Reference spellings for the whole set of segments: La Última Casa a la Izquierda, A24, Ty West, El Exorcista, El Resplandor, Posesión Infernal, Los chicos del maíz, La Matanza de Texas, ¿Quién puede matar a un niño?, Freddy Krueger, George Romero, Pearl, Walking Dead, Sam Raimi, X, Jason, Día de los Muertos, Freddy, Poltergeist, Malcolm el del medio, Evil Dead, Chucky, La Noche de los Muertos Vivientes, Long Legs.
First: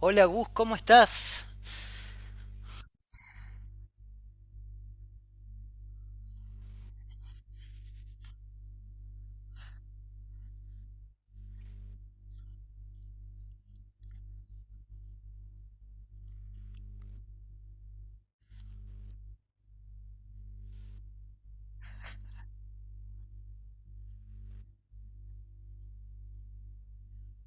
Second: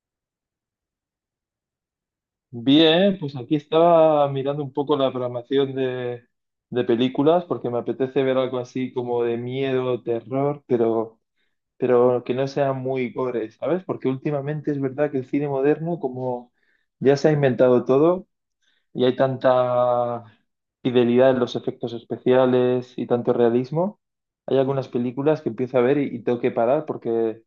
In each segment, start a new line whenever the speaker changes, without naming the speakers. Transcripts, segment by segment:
Hola Gus, ¿cómo estás?
Bien, pues aquí estaba mirando un poco la programación de películas porque me apetece ver algo así como de miedo, terror, pero que no sea muy gore, ¿sabes? Porque últimamente es verdad que el cine moderno, como ya se ha inventado todo y hay tanta fidelidad en los efectos especiales y tanto realismo, hay algunas películas que empiezo a ver y tengo que parar porque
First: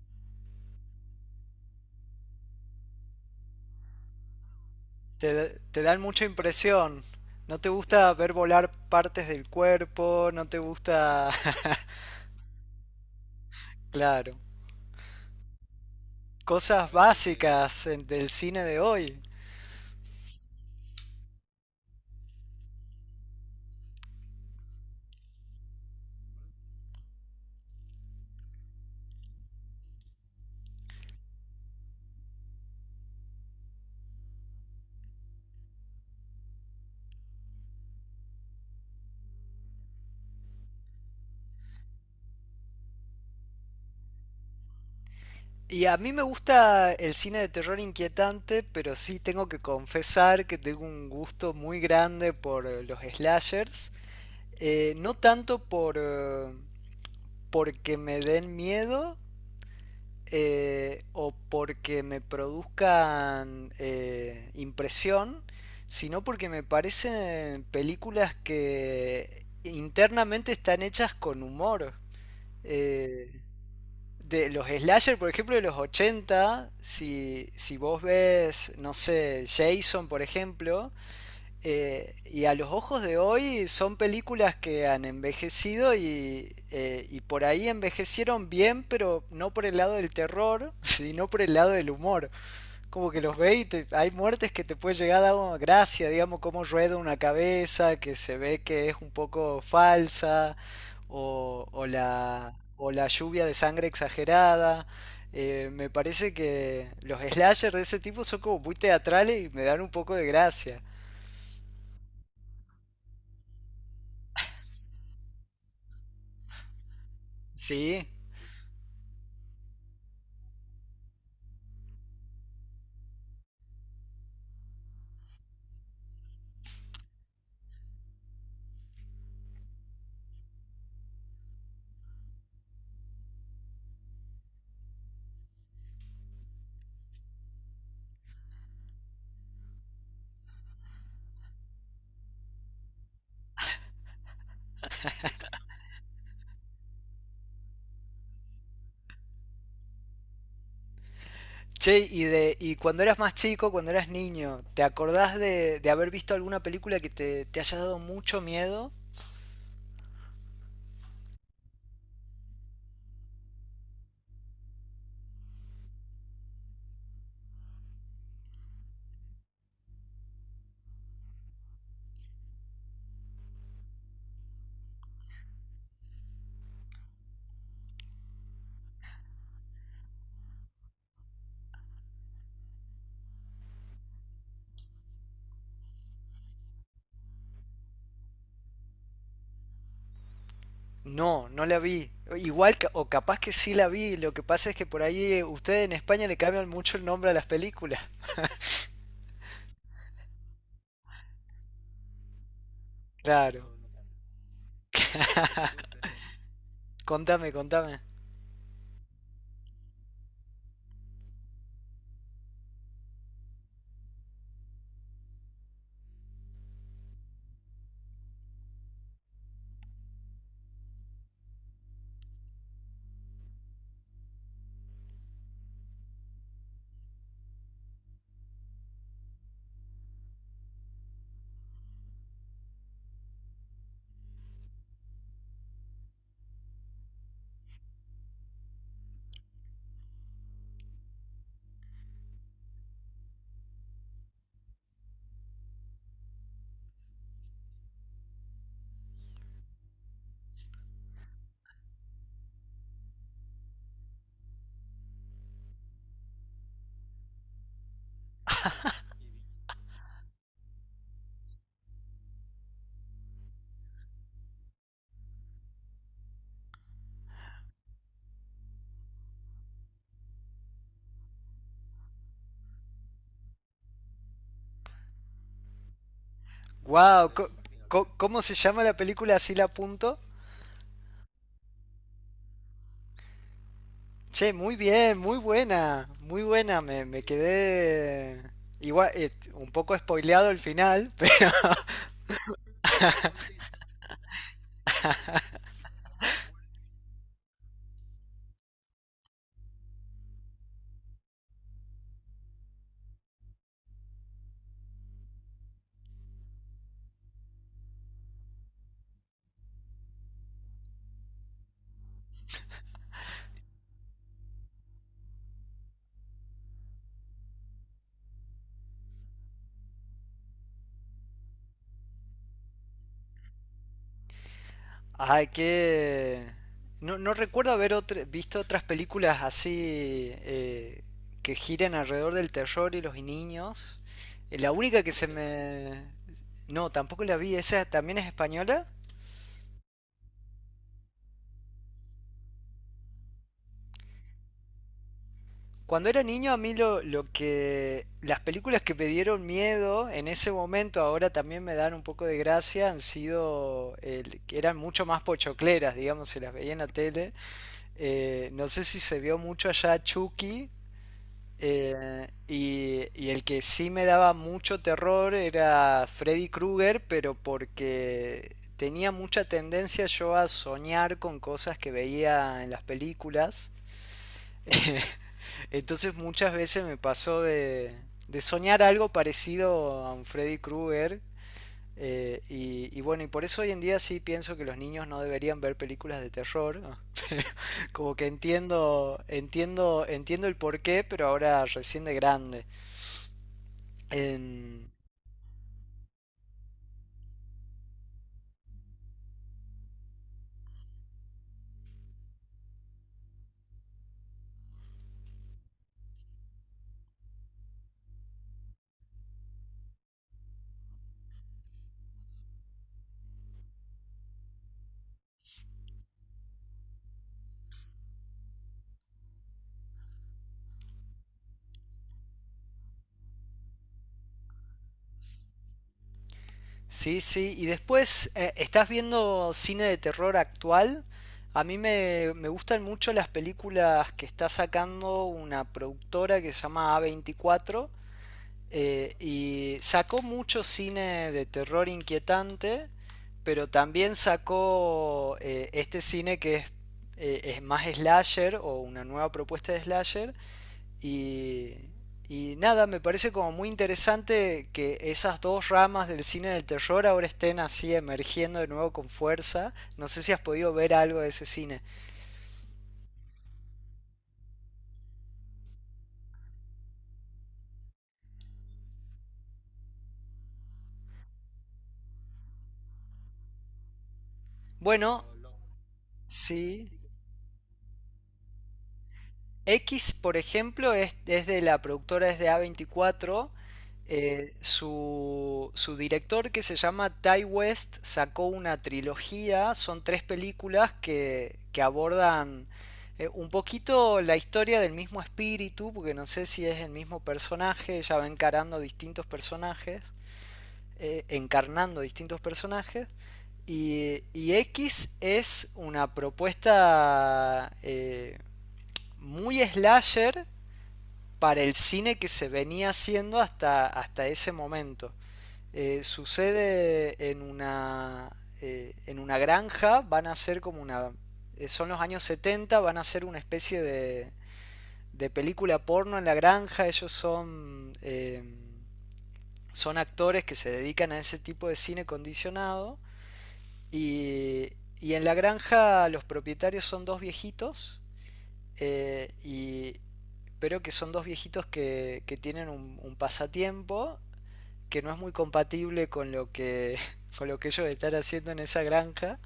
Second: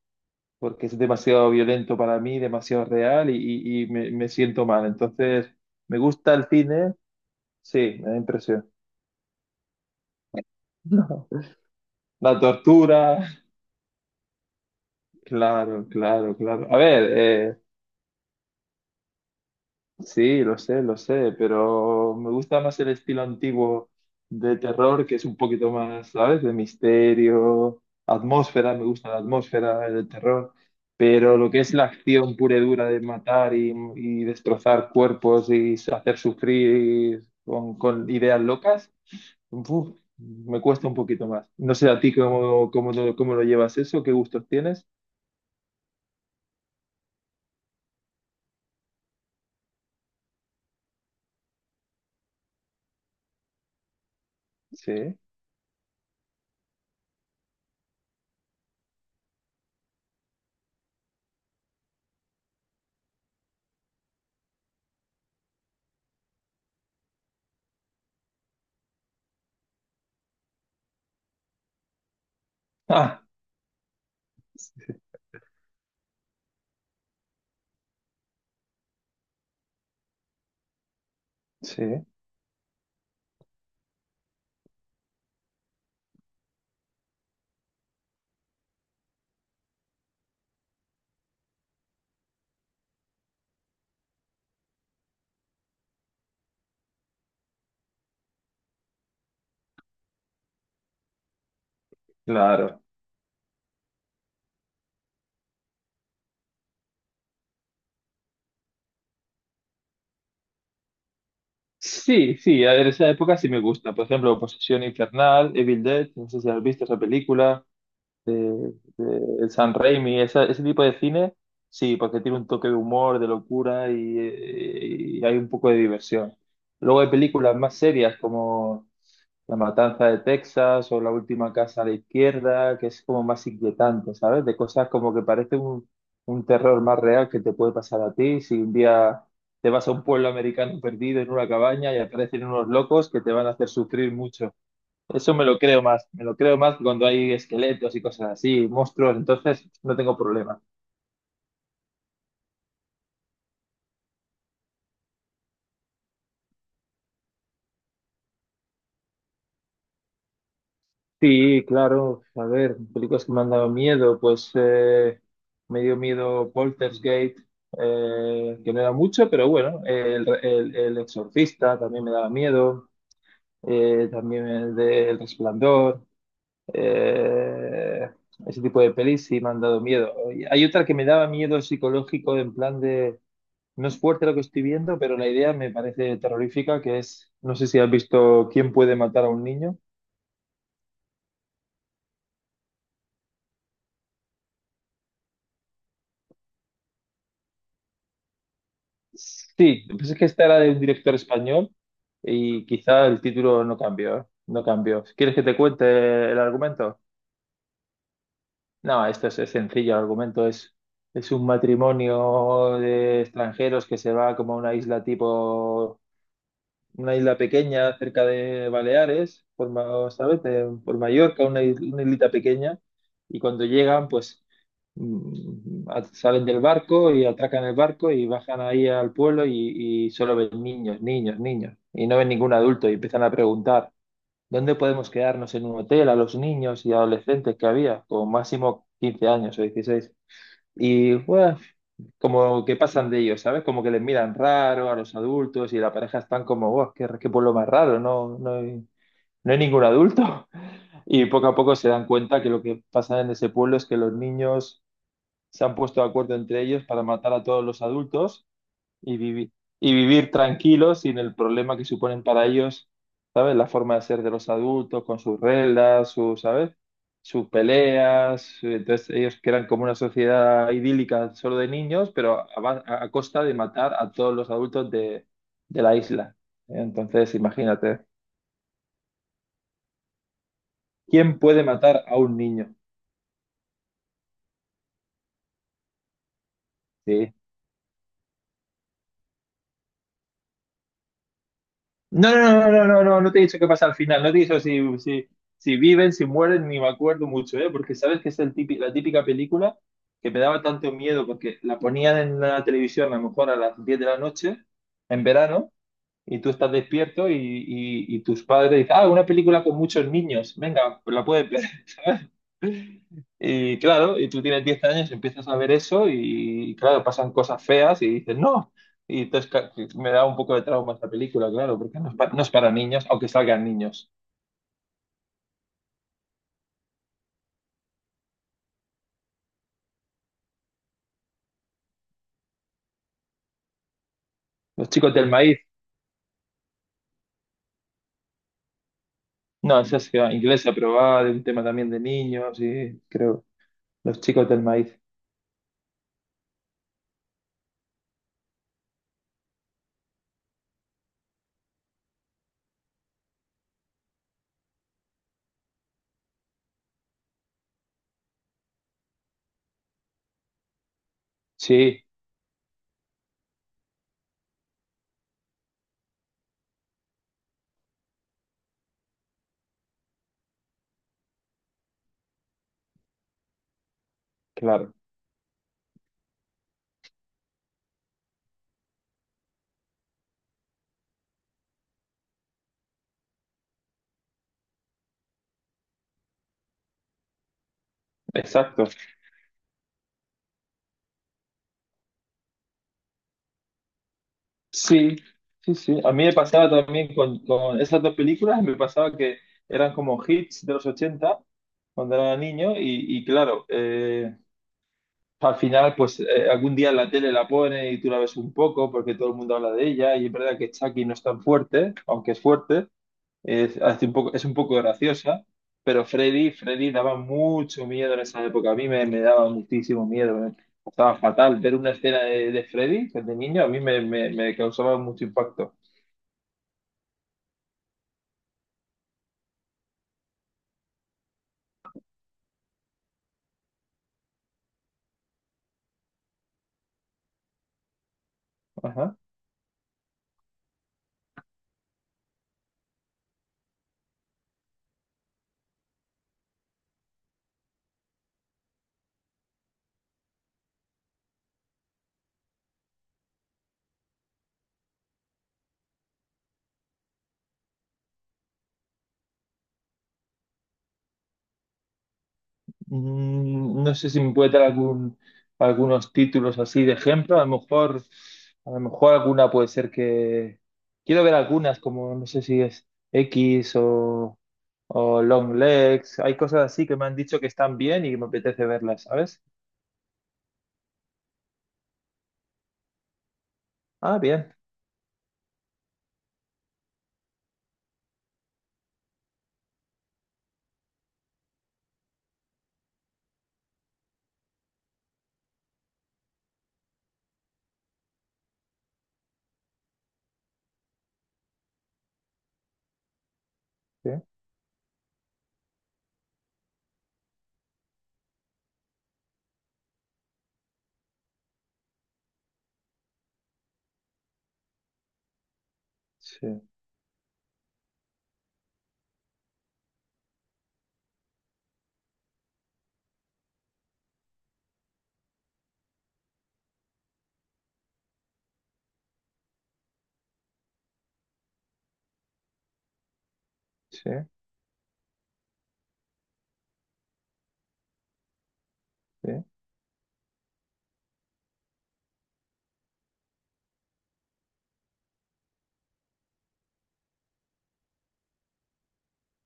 porque es demasiado violento para mí, demasiado real y me siento mal. Entonces,
Te
¿me
dan mucha
gusta el cine?
impresión. ¿No te
Sí, me
gusta
da
ver
impresión.
volar partes del cuerpo? ¿No te gusta?
La tortura,
Claro.
claro, claro, claro. A
Cosas
ver,
básicas del cine de hoy.
sí, lo sé, pero me gusta más el estilo antiguo de terror, que es un poquito más, ¿sabes? De misterio, atmósfera, me gusta la atmósfera del terror, pero lo que es la acción pura y dura de matar y destrozar cuerpos y hacer sufrir con ideas locas, uf, me cuesta un poquito más. No sé a ti cómo lo llevas eso, qué gustos tienes.
Y a mí me gusta el cine de terror inquietante, pero sí tengo que confesar que tengo un gusto muy grande por los slashers. No
Sí.
tanto porque me den miedo, o porque me produzcan impresión, sino porque me parecen películas que internamente están hechas con humor.
Ah,
Eh, de los slasher, por ejemplo, de los 80, si vos ves, no sé, Jason, por ejemplo,
sí,
y a los ojos de hoy son películas que han envejecido y por ahí envejecieron bien, pero no por el lado del terror, sino por el lado del humor. Como que los ve hay muertes que te puede llegar a dar gracia, digamos, como rueda una cabeza, que se ve que es un poco falsa, o, o la,
claro.
o la lluvia de sangre exagerada. Me parece que los slashers de ese tipo son como muy teatrales y me dan un poco de gracia.
Sí, sí, a ver, esa época sí me gusta. Por ejemplo, Posesión Infernal, Evil Dead, no sé si has visto esa película
Sí,
de el San Raimi, ese tipo de cine, sí, porque tiene un toque de humor, de locura y hay un poco de diversión. Luego hay películas más serias como La Matanza de Texas o La Última Casa a la Izquierda, que es como más inquietante, ¿sabes? De cosas como que parece un terror más real que te puede pasar a ti si un día te vas a un pueblo americano perdido en una cabaña y aparecen unos locos que te van a hacer sufrir mucho. Eso me lo creo más, me lo creo más cuando hay esqueletos y cosas así, monstruos, entonces no tengo problema.
che, y cuando eras más chico, cuando eras niño, ¿te acordás de haber visto alguna película que te haya dado mucho miedo?
Sí, claro, a ver, películas que me han dado miedo, pues me dio miedo Poltergeist, que no era mucho, pero bueno, el Exorcista también me daba miedo, también el de El Resplandor, eh, ese tipo de pelis sí me han dado miedo. Y hay otra que me daba miedo psicológico en plan de no es fuerte lo que estoy viendo, pero la idea me parece terrorífica, que es, no sé si has visto ¿Quién puede matar a un niño?
No, no la vi. Igual, o capaz que sí la vi. Lo que pasa es que por ahí ustedes en España le cambian mucho el nombre a las películas.
Sí, pues es que esta era de un director español y quizá el
Claro.
título no cambió, ¿eh? No cambió. ¿Quieres que te cuente el argumento?
Contame, contame.
No, esto es sencillo, el argumento es un matrimonio de extranjeros que se va como a una isla tipo una isla pequeña cerca de Baleares, ¿sabes? Por Mallorca, una islita pequeña, y cuando llegan, pues salen del barco y atracan el barco y bajan ahí al pueblo y solo ven niños, niños, niños, y no ven ningún adulto y empiezan a preguntar, ¿dónde podemos quedarnos en un hotel a los niños y adolescentes que había? Como máximo 15 años o 16. Y pues, como que pasan de ellos, ¿sabes? Como que les miran raro a los adultos y la pareja están como, wow, qué pueblo más raro, no hay ningún adulto. Y poco a poco se dan cuenta que lo que pasa en ese pueblo es que los niños se han puesto de acuerdo entre ellos para matar a todos los adultos y vivir, y vivir, tranquilos sin el problema que suponen para ellos, ¿sabes? La forma de ser de los adultos, con sus reglas, ¿sabes? Sus peleas. Entonces ellos crean como una sociedad idílica solo de niños, pero a costa de matar a todos los adultos de la isla.
Wow,
Entonces, imagínate,
¿cómo se llama la película? Así la apunto.
¿quién puede matar a un niño?
Che, muy bien, muy buena, muy buena. Me
Sí.
quedé igual, un poco spoileado el final.
No, no, no, no, no, no, no te he dicho qué pasa al final, no te he dicho si, si viven, si mueren, ni me acuerdo mucho, ¿eh? Porque sabes que es el la típica película que me daba tanto miedo porque la ponían en la televisión a lo mejor a las 10 de la noche, en verano, y tú estás despierto y tus padres dicen, ah, una película con muchos niños, venga, pues la puedes ver, ¿sabes? Y claro, y tú tienes 10 años, empiezas a ver eso y claro, pasan cosas feas y dices, no. Y entonces me da un poco de trauma esta película, claro, porque no es, no es para niños, aunque salgan niños.
Ay, que. No, no recuerdo haber visto otras películas así, que giren alrededor del terror y los niños. La
Los
única que
chicos
se
del maíz,
me. No, tampoco la vi. ¿Esa también es española?
no, esa es inglesa, pero va de un tema también de niños y creo, los chicos del maíz.
Cuando era niño a mí las películas que me dieron miedo en ese momento, ahora también me dan un poco de gracia, han sido que eran mucho más pochocleras, digamos, se las veía en la tele. No sé si se vio mucho allá Chucky.
Sí,
Y el que sí me daba mucho terror era Freddy Krueger, pero porque tenía mucha tendencia yo a soñar con cosas que veía en las películas.
claro,
Entonces muchas veces me pasó de soñar algo parecido a un Freddy Krueger, bueno, y por eso hoy en día sí pienso que los niños no deberían ver películas de terror. Como que
exacto.
entiendo, entiendo, entiendo el porqué, pero ahora recién de grande. En-
Sí, sí, sí. A mí me pasaba también con esas dos películas, me pasaba que eran como hits de los 80 cuando era niño y claro, al final, pues algún día en la tele la pone y tú la ves un poco porque todo el mundo habla de ella y es verdad que Chucky no es tan fuerte, aunque es fuerte, es, hace un poco, es un poco graciosa, pero Freddy, Freddy daba mucho miedo en esa época, a mí me daba muchísimo miedo, eh. Estaba fatal ver una escena de, Freddy de niño, a mí me causaba mucho impacto.
Sí, sí. Y después, ¿estás viendo cine de terror actual? A mí me gustan mucho las películas que está sacando una productora que se llama A24.
Ajá.
Y sacó mucho cine de terror inquietante, pero también sacó este cine que es más slasher o una nueva propuesta de slasher. Y, y nada, me parece como muy interesante que esas dos ramas del cine del terror ahora estén así emergiendo de nuevo con fuerza. No sé si has podido ver algo de ese cine.
Mm, no sé si me puede dar algunos títulos así de ejemplo. A lo mejor alguna puede ser que. Quiero ver algunas, como no sé si es X o
Bueno,
Long Legs. Hay cosas así que
sí.
me han dicho que están bien y me apetece verlas, ¿sabes?
X, por ejemplo, es de la productora, es de A24.
Ah,
eh,
bien.
su, su director, que se llama Ty West, sacó una trilogía. Son tres películas que abordan un poquito la historia del mismo espíritu, porque no sé si es el mismo personaje. Ella va encarando distintos personajes, encarnando distintos personajes.
Sí,
Y X es una propuesta muy slasher para el cine que se venía haciendo hasta ese momento.
sí,
Sucede en una granja, van a ser como una. Son los años 70, van a ser una especie de película porno en la granja, ellos son actores que se dedican a ese tipo de cine condicionado,
sí,
y, y en la granja los propietarios son dos viejitos, eh,
sí.
y, pero que son dos viejitos que tienen un pasatiempo que no es muy compatible con lo que, con lo que ellos están haciendo en esa granja.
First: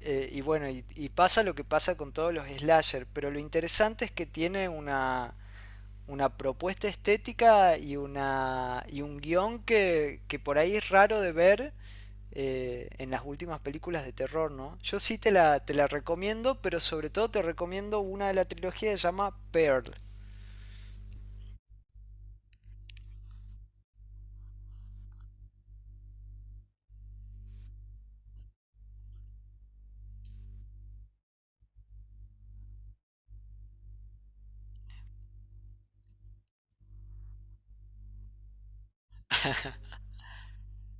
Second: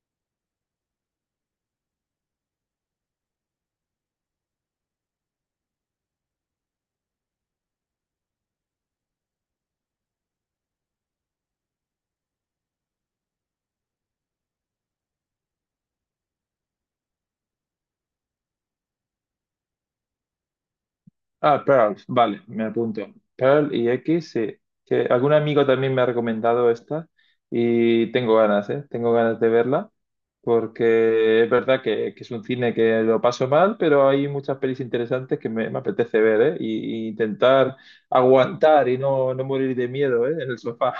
Y bueno, y pasa lo que pasa con todos los slasher, pero lo interesante es que tiene una propuesta estética y un guión que por ahí es raro de ver en las últimas películas de terror, ¿no? Yo sí te la recomiendo, pero sobre todo te recomiendo una de la trilogía que se llama Pearl.
Ah, Pearl, vale, me apunto. Pearl y X, sí. Que algún amigo también me ha recomendado esta y tengo ganas, ¿eh? Tengo ganas de verla porque es verdad que, es un cine que lo paso mal, pero hay muchas pelis interesantes que me apetece ver, ¿eh? Y intentar aguantar y no morir de miedo, ¿eh? En el sofá.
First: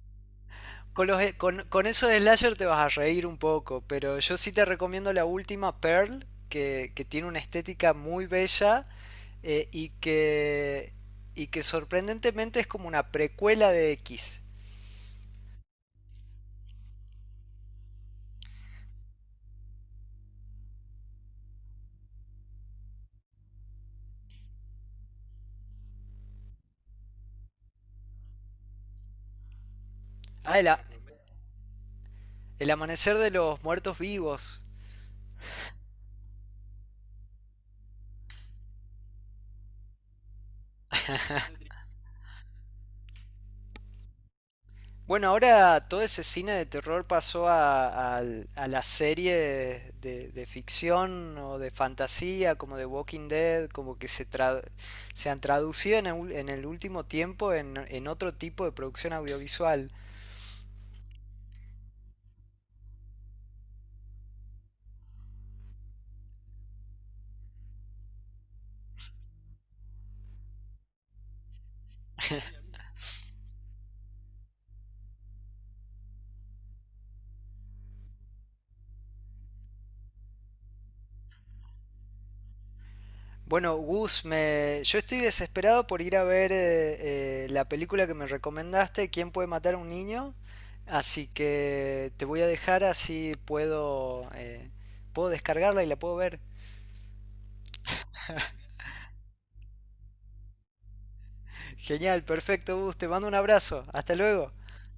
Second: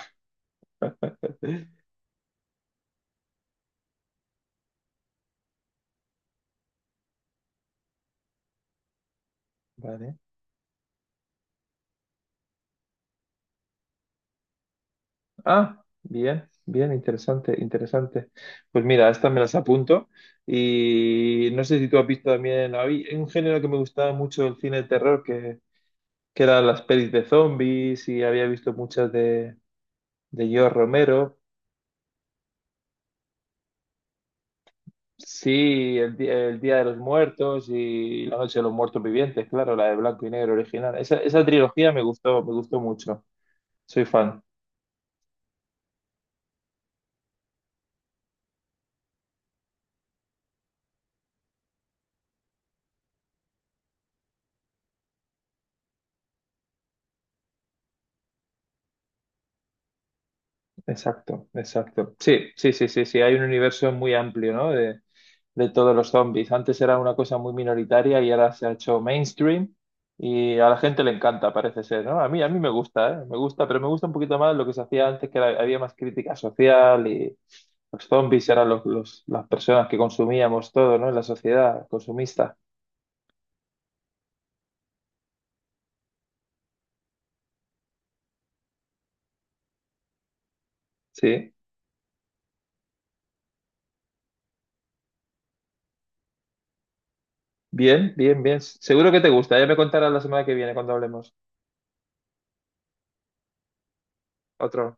Con eso de slasher te vas a reír un poco, pero yo sí te recomiendo la última, Pearl, que tiene una estética muy bella, eh, y,
Vale.
que, y que sorprendentemente es como una precuela de X.
Ah, bien, bien, interesante, interesante. Pues mira, estas me las apunto. Y no sé si tú has visto también, hay un género que me gustaba mucho del cine de terror, que eran las pelis de zombies, y había visto muchas de
Ah, el,
George
a-
Romero.
el amanecer de los muertos vivos.
Sí, el Día de los Muertos y La Noche de los Muertos Vivientes, claro, la de blanco y negro original. Esa trilogía me gustó mucho. Soy fan.
Bueno, ahora todo ese cine de terror pasó a las series de ficción o de fantasía, como de Walking Dead, como que se han traducido en el último tiempo en otro tipo de producción audiovisual.
Exacto, exacto. Sí, sí, sí, sí, sí. Hay un universo muy amplio, ¿no? De todos los zombies. Antes era una cosa muy minoritaria y ahora se ha hecho mainstream y a la gente le encanta, parece ser, ¿no? A mí me gusta, ¿eh? Me gusta, pero me gusta un poquito más lo que se hacía antes, que había más crítica social y los zombies eran los, las personas que consumíamos todo, ¿no? En la sociedad consumista.
Bueno, Gus, yo estoy desesperado por ir a ver la película que me recomendaste, ¿Quién puede matar a un niño? Así
Sí.
que te voy a dejar así puedo descargarla y la puedo ver.
Bien, bien, bien. Seguro que te gusta. Ya me contarás la semana que viene cuando hablemos.
Genial, perfecto, Gus. Te mando un abrazo. Hasta luego.
Otro.